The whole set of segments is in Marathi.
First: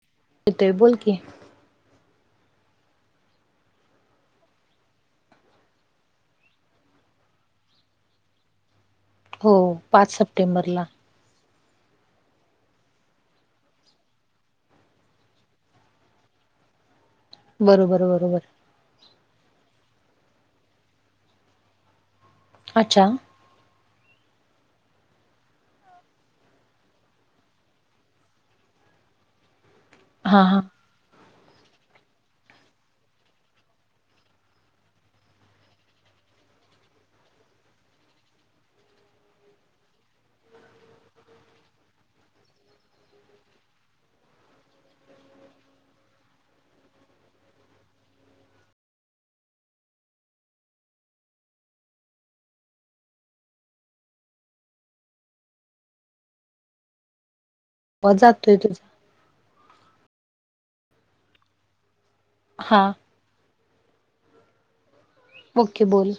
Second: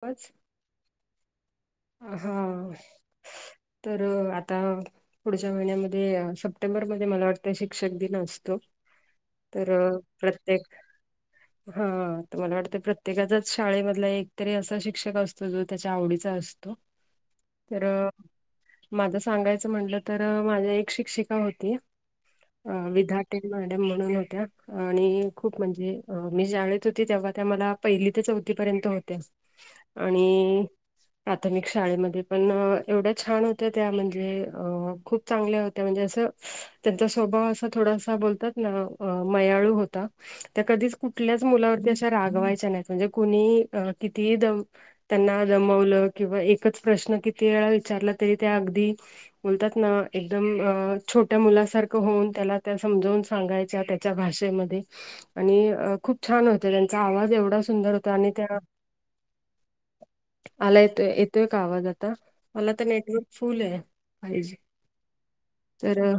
पाच येतोय बोल की. हा तर आता. पुढच्या महिन्यामध्ये सप्टेंबर मध्ये मला वाटतं शिक्षक दिन असतो. हो तर पाच प्रत्येक. सप्टेंबरला हा तर मला वाटतं प्रत्येकाचाच शाळेमधला एकतरी असा शिक्षक असतो जो त्याच्या आवडीचा असतो. तर. बरोबर बरोबर माझं सांगायचं म्हटलं तर माझी एक शिक्षिका होती अच्छा विध्या. मॅडम म्हणून होत्या. आणि खूप म्हणजे मी शाळेत होती तेव्हा त्या मला पहिली ते चौथी पर्यंत होत्या. हा हा आणि. प्राथमिक शाळेमध्ये पण एवढ्या छान होत्या त्या म्हणजे खूप. चांगल्या होत्या म्हणजे असं त्यांचा स्वभाव असा थोडासा बोलतात ना मयाळू होता. त्या कधीच कुठल्याच मुलावरती अशा रागवायच्या नाहीत म्हणजे कुणी किती दम. त्यांना जमवलं किंवा एकच प्रश्न किती वेळा विचारला तरी त्या अगदी. बोलतात ना एकदम अ छोट्या मुलासारखं होऊन त्याला त्या समजवून सांगायच्या त्या. भाषेमध्ये आणि खूप छान होते त्यांचा आवाज एवढा. सुंदर होत आवाज आणि जातोय त्या तुझा आला येतो येतोय का आवाज आता. मला हा तर नेटवर्क फुल आहे फायजी ओके बोल तर.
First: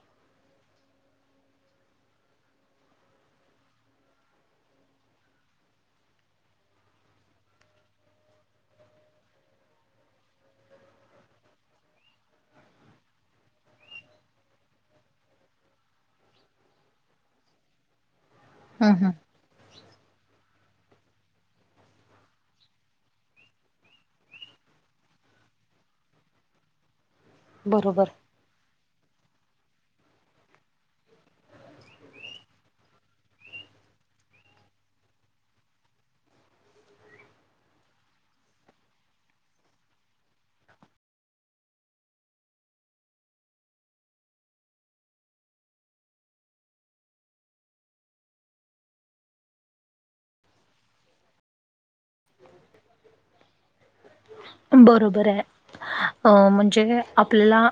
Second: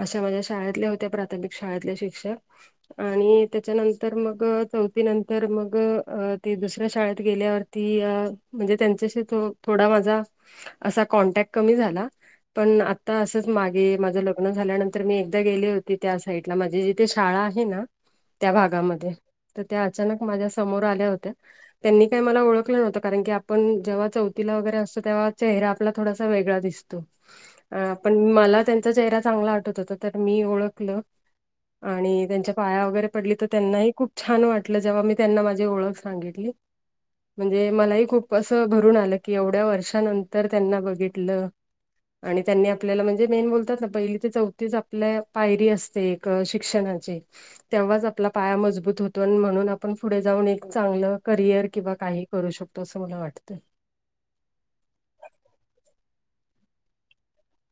अशा माझ्या शाळेतले होत्या प्राथमिक शाळेतले शिक्षक. आणि त्याच्यानंतर मग चौथीनंतर मग अ ते दुसऱ्या शाळेत गेल्यावर. ती म्हणजे त्यांच्याशी थोडा माझा असा कॉन्टॅक्ट कमी झाला. पण आता असंच मागे माझं लग्न झाल्यानंतर मी एकदा गेले होते त्या साईड. माझी जिथे शाळा आहे ना. ह. त्या भागामध्ये. तर त्या अचानक माझ्या समोर आल्या होत्या त्यांनी काही मला ओळखलं नव्हतं कारण की. पण जेव्हा चौथला वगैरे असतो तेव्हा चेहरा आपला थोडासा वेगळा दिसतो. बरोबर पण मला त्यांचा चेहरा चांगला आटत होता तर मी ओळखलं. आणि त्यांच्या पाया वगैरे पडली तर त्यांनाही खूप छान वाटलं जेव्हा मी त्यांना माझी ओळख. सांगितली म्हणजे मलाही खूप. असं भरून आलं की एवढ्या वर्षानंतर त्यांना बघितलं. आणि त्यांनी आपल्याला म्हणजे मेन बोलतात ना पहिली ते चौथीच आपल्या पायरी असते एक. शिक्षणाची. तेव्हाच आपला पाया मजबूत होतो आणि म्हणून आपण पुढे जाऊन एक चांगलं करियर किंवा काही करू शकतो. मला वाटतं. बरोबर आहे म्हणजे आपल्याला.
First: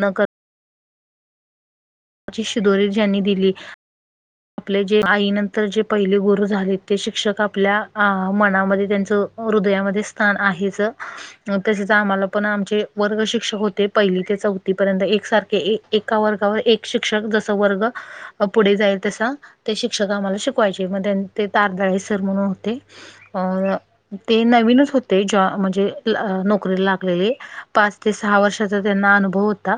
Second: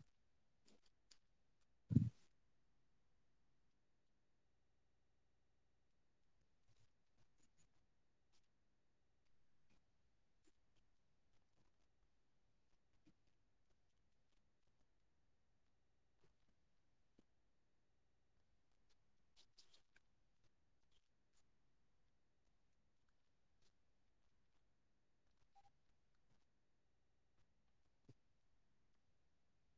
नक. अची शिदोरी ज्यांनी दिली. आपले जे आईनंतर जे पहिले गुरु झाले ते शिक्षक आपल्या मनामध्ये त्यांच. हृदयामध्ये स्थान आहेच. तसेच आम्हाला पण आमचे वर्ग शिक्षक होते पहिली ते चौथी पर्यंत एकसारखे. एका वर्गावर एक शिक्षक जस वर्ग पुढे जायल. तसा ते शिक्षक आम्हाला शिकवायचे म ते तारदाळे सर म्हणून होते. अ ते नवीनच होते ज म्हणजे नोकरीला लागलेले. पाच ते सहा वर्षाचा त्यांना अनुभव होता.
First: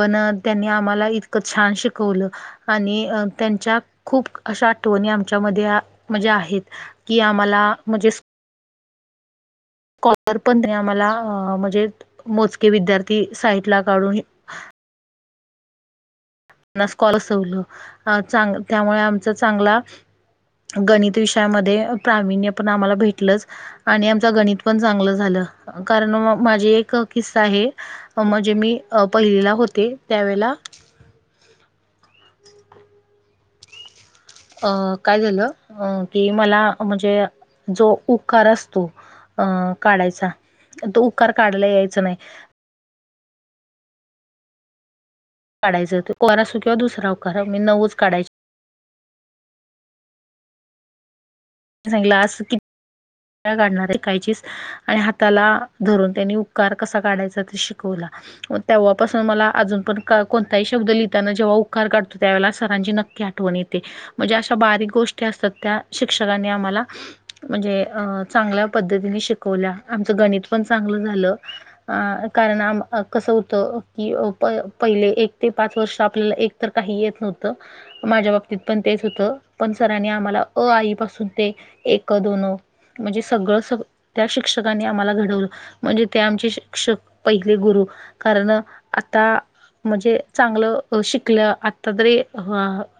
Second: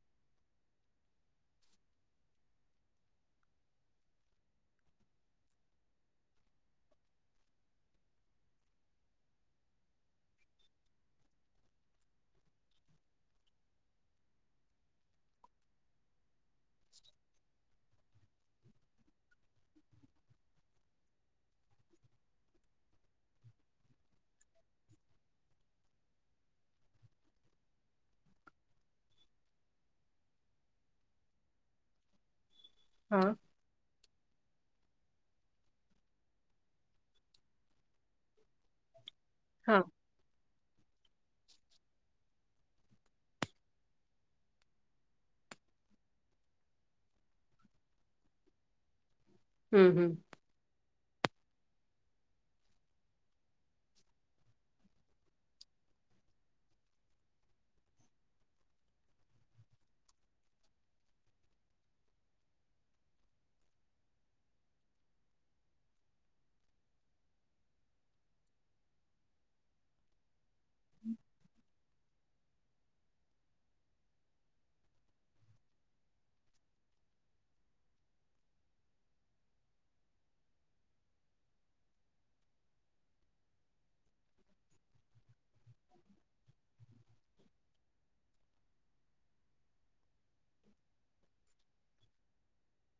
पण त्यांनी आम्हाला इतकं छान शिकवलं आणि. त्यांच्या खूप अशा आठवणी आमच्यामध्ये म्हणजे आहेत की आम्हाला म्हण स्ॉलर पण आम्हाला म्हणजे मोजके विद्यार्थी साईट ला काढून स् कॉलसवलं चां त्यामुळे आमचा चांगला गणित विषयामध्ये प्रावीण्य पण आम्हाला भेटलंच. आणि आमच गणित पण चांगलं झालं कारण माझी एक किस्सा आहे. म्हणजे मी पहिलेला होते त्यावेेळेला हो. हा. अ काय झालं अ की मला म्हणजे जो उकार असतो अ हा काढायचा तो उकार काढला यायच नाही. काढायं होरा अस कंवा दुसरावकारा मी नवच काढाच हम्म हम्म. सांगलास किती काढणार आहे कायचीस आणि हाताला धरून त्यांनी उकार कसा काढायचा ते शिकवला. तेव्हापासून मला अजून पण कोणताही शब्द लिहिताना जेव्हा उकार काढतो त्यावेळेला सरांजी नक्कीट ठ येते म्हणजे अशा बारीक गोष्टी असतात त्या शिक्षकांनी आम्हाला म्हणजे अ चांगल्या पद्धतीने शिकवल्या आमचं गणित पण चांगलं झालं. अ कारणम कसं होतं की पहिले एक ते पाच वर्ष आपल्याला एक तर काही येत नव्हत माझ्या बाबतीत पण तेच होतं पण सरांनी आम्हाला अ आई पासून ते एक दोन म्हणजे सगळं स त्या शिक्षकनी आम्हाला घडवलं. म्हणजे ते आमचे शिक्षक पहिले गुरु कारण आता म्हणजे चांगलं शिकलं आता तरी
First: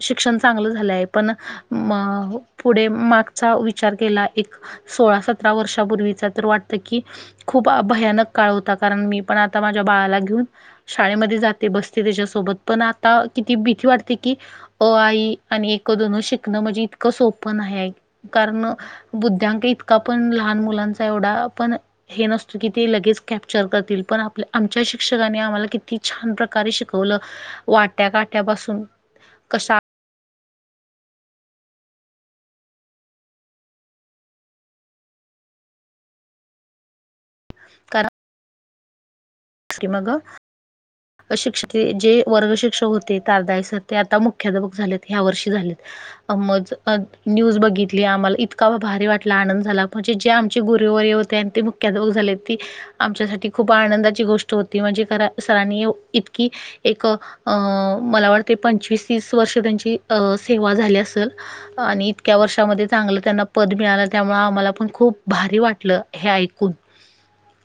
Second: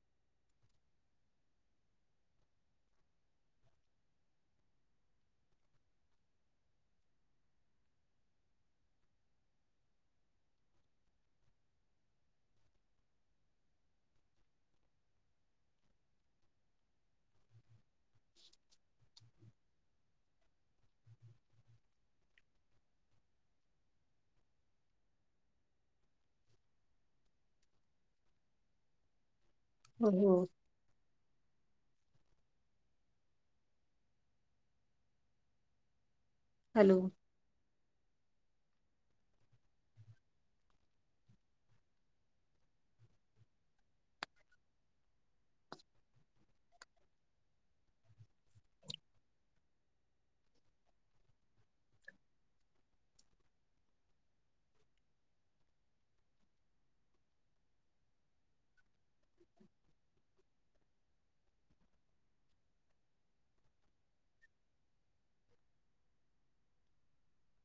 शिक्षण चांगलं झालं आहे पण म पुढे मागचा विचार केला एक सोळा सतरा वर्षापूर्वीचा तर वाटत की खूप भयानक काळ होता कारण मी पण आता माझ्या बाळाला घेऊन शाळेमध्ये जाते बसते त्याच्यासोबत पण आता किती भीती वाटते कि अ आई आणि एक दोन शिकणं म्हणजे इतकं सोप नाही हाय. कारण बुद्ध्यांक इतका पण लहान मुलांचा एवढा पण हे नसतं की ते लगेच कॅप्चर करतील पण आप आमच्या शिक्षकाने आम्हाला किती छान प्रकारे शिकवलं वाट्या काट्यापसून कश हो हो. हॅलो. कार क मग. अशिक्षित जे वर्ग शिक्षक होते तारदाळ सर ते आता मुख्याध्यापक झालेत ह्या वर्षी झालेत. ज न्यूज बघितली आम्हाला इतका भारी वाटला आनंद झाला म्हणजे जे आमचे गुरेवररे ते मुख्याधोक झाले ती आमच्यासाठी खूप आनंदाची गोष्ट होती म्हणजे करा सरनी इतकी एक अ मला वाटते पंचवीस तीस वर्ष त्यांची अ सेवा झाली असेल. आणि इतक्या वर्षामध्ये चांगलं त्यांना पद मिळालं त्यामुळे आम्हाला पण खूप भारी वाटलं हे ऐकून.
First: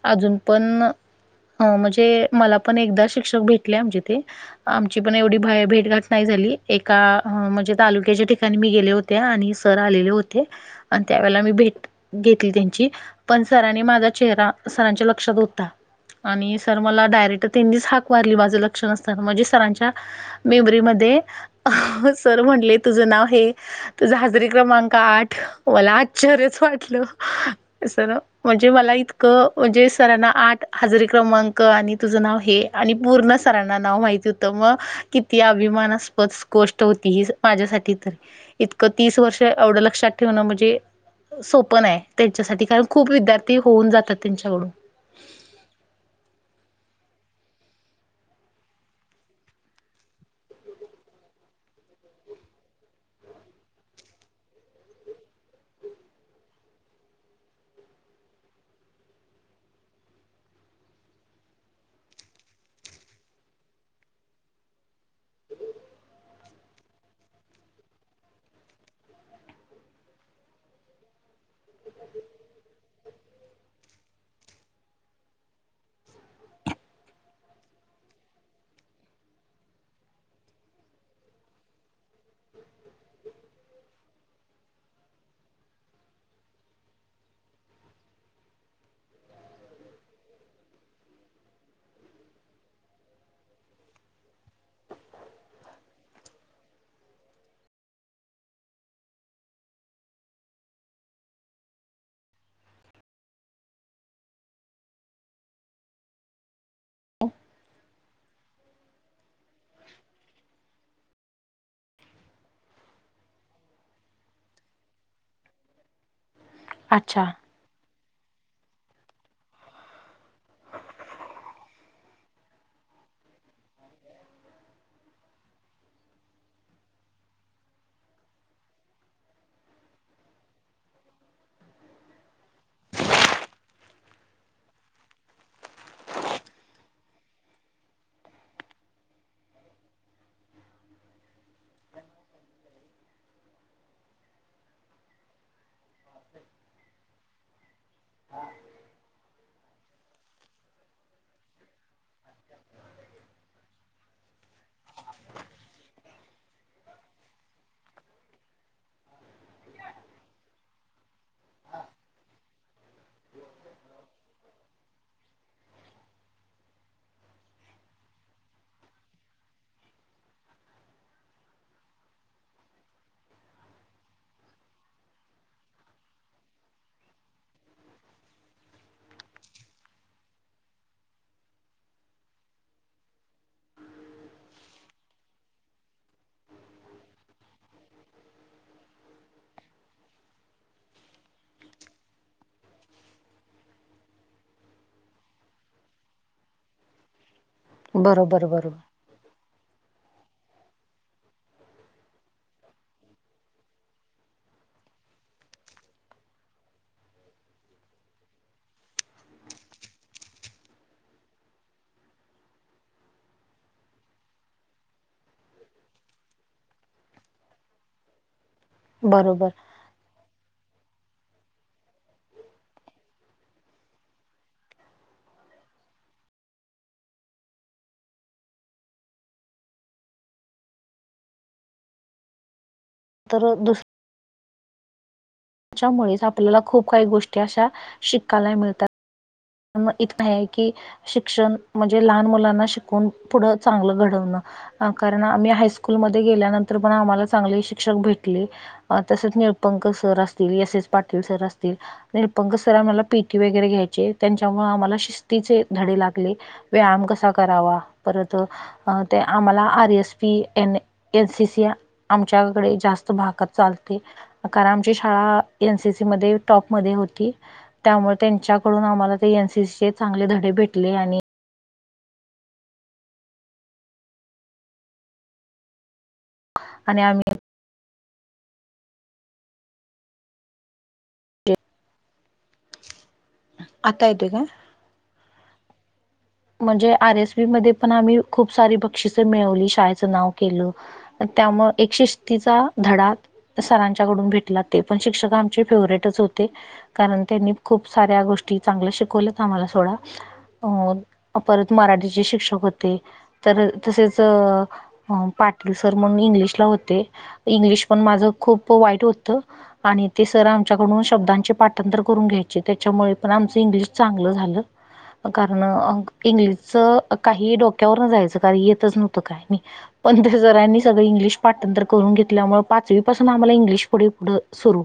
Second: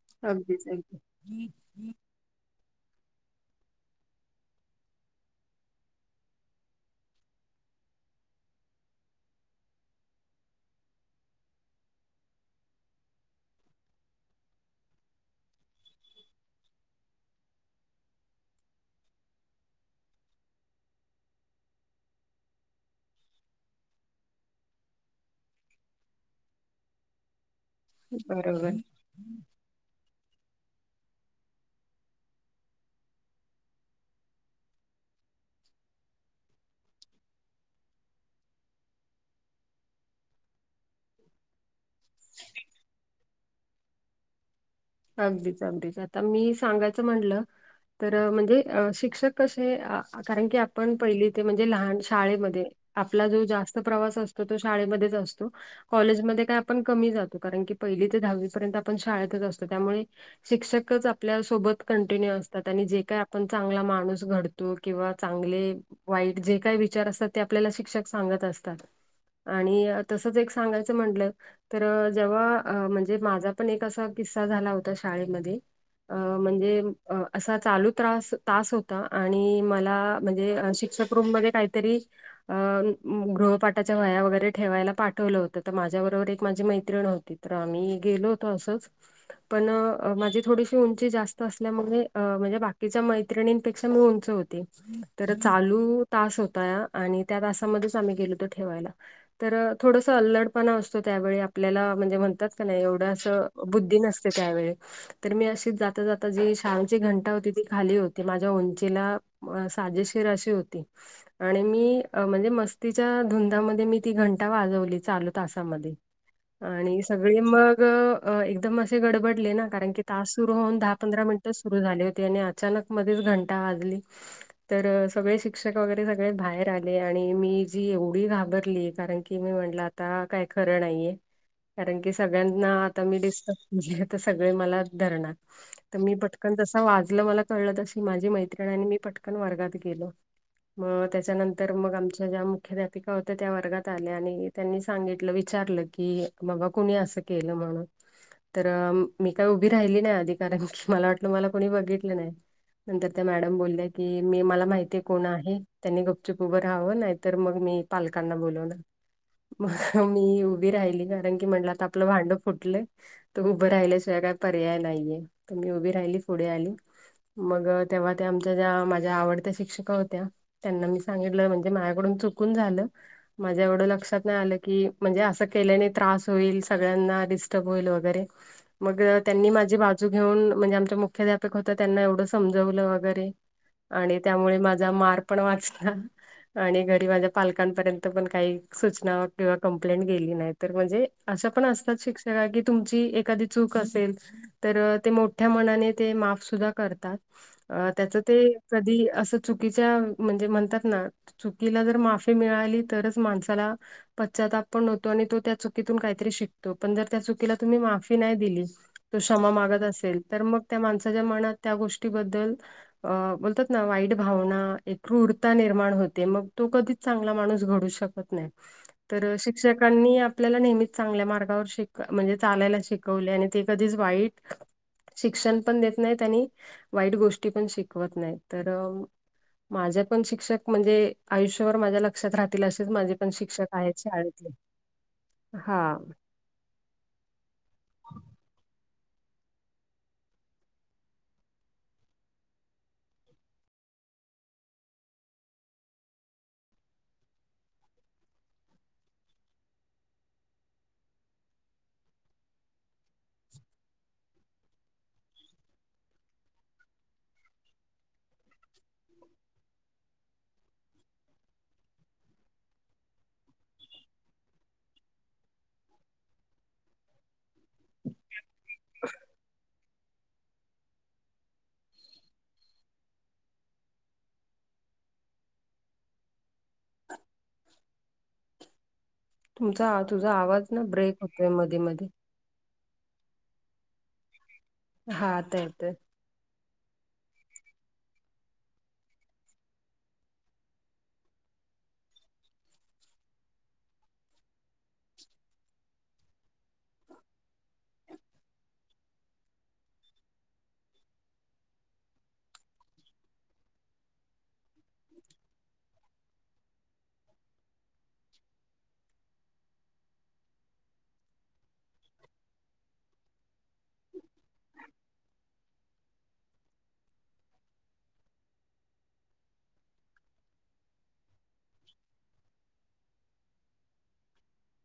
अजून पण अगदीच अगदी म्हणजे म पण एकदा शिक्क भेटले म्हमजे ते आमची पण एवढी भेटघाट नाही झाली एका म्हणजे तालुक्याच्या ठिकाणी मी गेले होते. आणि सर आलेले होते आणि त्यावेेळेला मी भेट घेतली त्यांची पण सरांने माझा चेहरा सरांच्या लक्षात होता. आणि सर मला डायरेक्ट तेनीच हाक मारली माझं लक्ष नसत म्हणजे सरांच्या मेबरीमध्ये सर म्हटले तुझं नाव हे. तुझा हजरी क्रमांक आठ मला आश्चर्यच वाटलं. सर म्हणजे बरोबर मला इतकं म्हणजे सरांना आठ हजरीे क्रमांक आणि तुझं नाव हे. आणि पूर्ण सरांना नाव माहिती होतं मग किती अभिमानास्पद गोष्ट होती ही माझ्यासाठी तर इतकं तीस वर्ष एवढं लक्षात ठेवणं म्हणजे सोप नाय, आहे त्यांच्यासाठी कारण खूप विद्यार्थी होऊन जातात त्यांच्याकडून अगदीच अगदीच आता मी सांगायचं म्हणलं. तर म्हणजे शिक्षक कसे कारण की आपण पहिली ते म्हणजे लहान शाळेमध्ये. आपला अजून जास्त प्रवास असतो तर शाळेमध्येच असतो. कॉलेजमध्ये काय आपण कमी जातो कारण की पहिली ते दहावी पर्यंत आपण शाळेतच असतो त्यामुळे शिक्षकच आपल्या सोबत कंटिन्यू असतात आणि जे काय आपण चांगला माणूस घड तो किंवा चांगले वाईट जे काय विचार असतात ते आपल्याला शिक्षक सांगत असतात. आणि तसंच एक सांगायचं म्हटलं. तर जेव्हा अ म्हणजे माझा पण एक असा किस्सा झाला होता शाळेमध्ये. अ म्हणजे असा चालू त्रास तास होता आणि मला म्हणजे शिक्षक रूम मध्ये काहीतरी अ गृहपाठाच्या वया वगैरे ठेवायला पाठवलं होतं तर माझ्याबरोबर एक माझी मैत्रिण होती. तर आम्ही गेलो होतो असंच. पण माझी थोडीशी उंची जास्त असल्यामुळे म्हणजे बाकीच्या मैत्रिणींपेक्षा मी उंच होते. तर चालू तास होता आणि त्या तासामध्येच आम्ही गेलतो ठेवायला. तर थोडस अल्लडपणा असतो त्यावेळी आपल्याला म्हणजे म्हणतात का नाही एवढं असं बुद्धी नसते त्यावेळी. तर मी अशीच जाता जाता जी शामची घंटा होती ती खाली होती माझ्या उंचीला साजेशीर अशी होती. आणि मी म्हणजे मस्तीच्या धुंदामध्ये मी ती घंटा वाजवली चालू तासामध्ये. [unintelligible] आणि अच्छा सगळे मग अ एकदम असे गडबडले ना कारण की तास सुरु होऊन दहा पंधरा मिनिटच सुरु झाले होते आणि आ अचानक मध्येच घंटा वाजली. तर सगळे शिक्षक वगैरे सगळे बाहेर आले आणि मी जी एवढी घाबरली कारण की की मी म्हंटलं आता काय खरं नाहीये कारण की सगळ्यांना आता मी डिस्टर्ब केलिय तर सगळे मला धरणार. तर मी पटकन जस वाजलं मला कळलं तशी माझी मैत्रिणी आणि मी पटकन वर्गात गेलो. मग त्याच्यानंतर मग आमच्या ज्या मुख्याध्यापिका होत्या त्या वर्गात आल्या आणि त्यांनी सांगितलं विचारलं की बाबा कुणी असं केलं म्हणून. तर मी काय उभी राहिली नाही आधी कारण की मला वाटलं मला कोणी बघितलं नाही. नंतर त्या मॅडम बोलल्या की मी मला माहिती आहे कोण आहे त्यांनी गपचुप उभं राहावं नाहीतर मग मी पलकांना बोलवनार. म मी उभी राहिली कारण की म्हटलं आता आपलं भांडं फुटलय. त उभं राहिल्याशिवाय काय पर्याय नाहीये, तर मी उभी राहिली पुढे आली. मग तेव्हा त्या आमच्या ज्या माझ्या आवडत्या शिक्षका होत्या. त्यांना मी सांगितलं म्हणजे माझ्याकडून चुकून झालं. माझ्या एवढं लक्षात नाही आलं की म्हणजे असं केल्याने त्रास होईल सगळ्यांना दिस डिस्टर्ब होईल वगैरे. मग त्यांनी माझी बाजू घेऊन म्हणजे आमच्या मुख्याध्यापक होत्या त्यांना एवढं समजवलं वगैरे. आणि त्यामुळे माझा मार पण वाचला. आणि घरी माझ्या पालकांपर्यंत पण काही सूचना किंवा कंप्लेंट गेली नाही. तर म्हणजे अस पण असतात शिक्षका की तुमची एखादी चूक असेल तर ते मोठ्या मनाने ते माफ सुुद्धा करतात. अ त्याच ते बरोबर बरोबर कधी अस चुकीच्या म्हणजे म्हणतात ना, चुकीला जर माफी मिळाली तरच माणसाला पश्चाताप पण होतो आणि तो त्या चुकीतून काहीतरी शिकतो पण जर त्या चुकीला तुम्ही माफी नाही दिली तो क्षमा मागत असेल तर मग त्या माणसाच्या मनात त्या गोष्टीबद्दल - - अ बोलतात ना वाईट भावना एक क्रूरता निर्माण होते. मग तो कधी चांगला माणूस घडू शकत नाही. तर बरोबर शिक्षकांनी आपल्याला नेहमीच चांगल्या मार्गावर शे - - म्हणजे चालायला शिकवले आणि ते कधीच वाईट - - शिक्षण पण देत नाहीत आणि वाईट गोष्टी पण शिकवत नाहीत. तर माझे पण शिक्षक म्हणजे आयुष्यावर माझ्या ल क्षात राहतील असेच माझे पण तर शिक्षक आहे शाळेतले. हा त्याच्यामुळेच आपल्याला खूप काही गोष्टी अशा शिकायला मिळतात. इथ हाय की शिक्षण म्हणजे लहान मुलांना शिकून पुढं चांगलं घडवणं. कारण आम्ही हायस्कूलमध्ये गेल्यानंतर पण आम्हाला चांगले शिक्षक भेटले. तसेच निळपंक सर असतील. एस एस पाटील सर असतील. निळपंंक सर आम्हाला पीटी वगैरे घ्यायचे. त्यांच्यामुळे आम्हाला शिस्तीचे धडे लागले. व्यायाम कसा करावा. परत ते आम्हाला R S P, N N C C - - आमच्याकडे जास्त भागात चालते. कारण आमची शाळा एन सी सी मध्ये टॉपमध्ये होती. त्यामुळं त्यांच्याकडून आम्हाला - - अशे चांगले धडे भेटले आणि आणि आम्ही तुमचा तुझा आवाज ना ब्रेक होतोय मध्ये मध्ये. आता येतोय काय? हा. आता येतोय. म्हणजे आर एस बी मध्ये पण आम्ही खूप सारी बक्षिस मिळवली. शाळेचं नाव केलं. त्यामुळं एक शिस्तीचा धडा- - सरांच्याकडून भेटला. ते पण शिक्षक आमचे फेवरेटच होते. कारण त्यांनी खूप साऱ्या गोष्टी चांगल्या शिकवल्या आम्हाला सोडा. अ - - परत मराठीचे शिक्षक होते. तर तसेच - - पाटिलू सर म्हणून इंग्लिशला होते. इंग्लिश पण माझ खूप वाईट होतं. आणि ते सर आमच्याकडून शब्दांचे पाठांतर करून घ्यायचे. त्याच्यामुळे पण आमचं इंग्लिश चांगलं झालं. कारण अ इंग्लिशच काही डोक्यावर न जायचं. काय येतच नव्हतं काय आणि. पण त्यासरांनी सगळं इंग्लिश पाठण तर करून घेतल्यामुळे पाचवी पासून आम्हाला इंग्लिश पुढे पुढं सुरू.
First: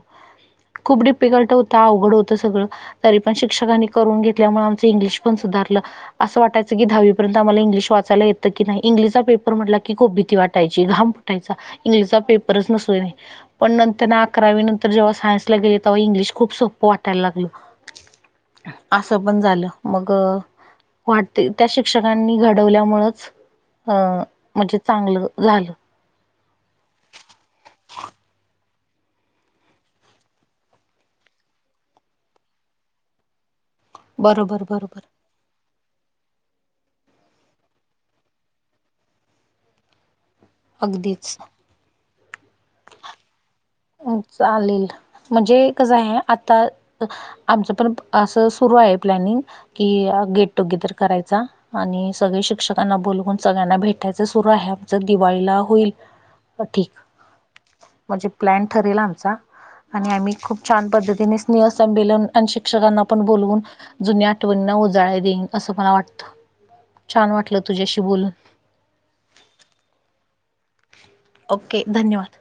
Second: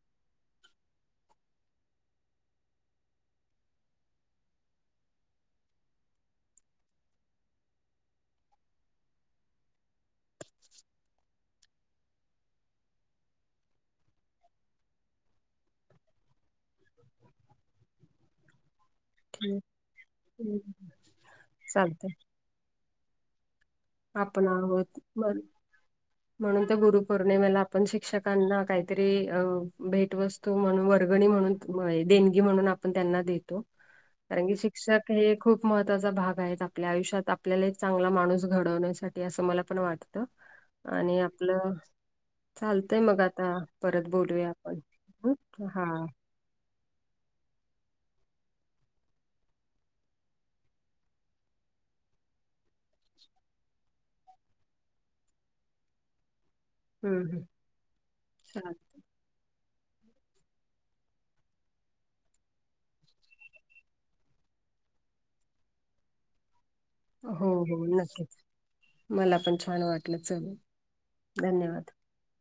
खूप डिफिकल्ट होत. अवघड होतं सगळं. तरी पण शिक्षकांनी करून घेतल्यामुळे आमचं इंग्लिश पण सुधारलं. असं वाटयं की दहावीपर्यंत आमाला इंग्लिश वाचायला येतं की नाही. इंग्लिशचा पेपर म्हटला की खुप भीती वाट - - ायची घाम फटायचा इंग्लिशचा पेपरच नसुनय. पण नंतरन अकरावी नंतर जेव्हा सान्यसला गेले तवा इंग्लिश खूप सोपं वाटायला लागल. आसं पण ठीक झालं. मग - - वाटते त्या चालतय शिक्षकांनी घडवल्यामुळच आपण आहोत बर. म्हणून तर गुरु पौर्णिमेला आपण शिक्षकांना काहीतरी अ भेटवस्तु म्हणून वर्गणी म्हणून देणगी म्हणून आपण त्यांना देतो. कारण की बरोबर बरोबर शिक्षक हे खूप महत्त्वाचा भाग आहेत. आपल्या आयुष्यात आपल्याला एक चांगला माणूस - - घडवण्यासाठी अस मला पण वाटत आणि अगदीच. आपलं - - चालतय मग आता परत बोलूया आपण. चालेल म्हणजे कसं हा. आहे आता आमचं पण असं सुरू आहे प्लॅनिंग. कि गेट टुगेदर करायचा. आणि सगळे शिक्षकांना बोलवून सगळ्यांना भेटायचं सुरू आहे. [unintelligible] दिवाळीला होईल. ह ठीक. हम्म हम्म म्हणजे प्लॅन चालेल ठरेल आ - - मचा आणि आम्ही खूप छान पद्धतीने स्नेह संमेलन आणि शिक्षकांना पण बोलवून - - जुन्या आठवणींना उजाळ्या देईन असं मला वाटतं छान हो वाटलं हो तुझ्याशी बोल नक्कीच मला पण छान वाटलं चल धन्यवाद. ओके. धन्यवाद.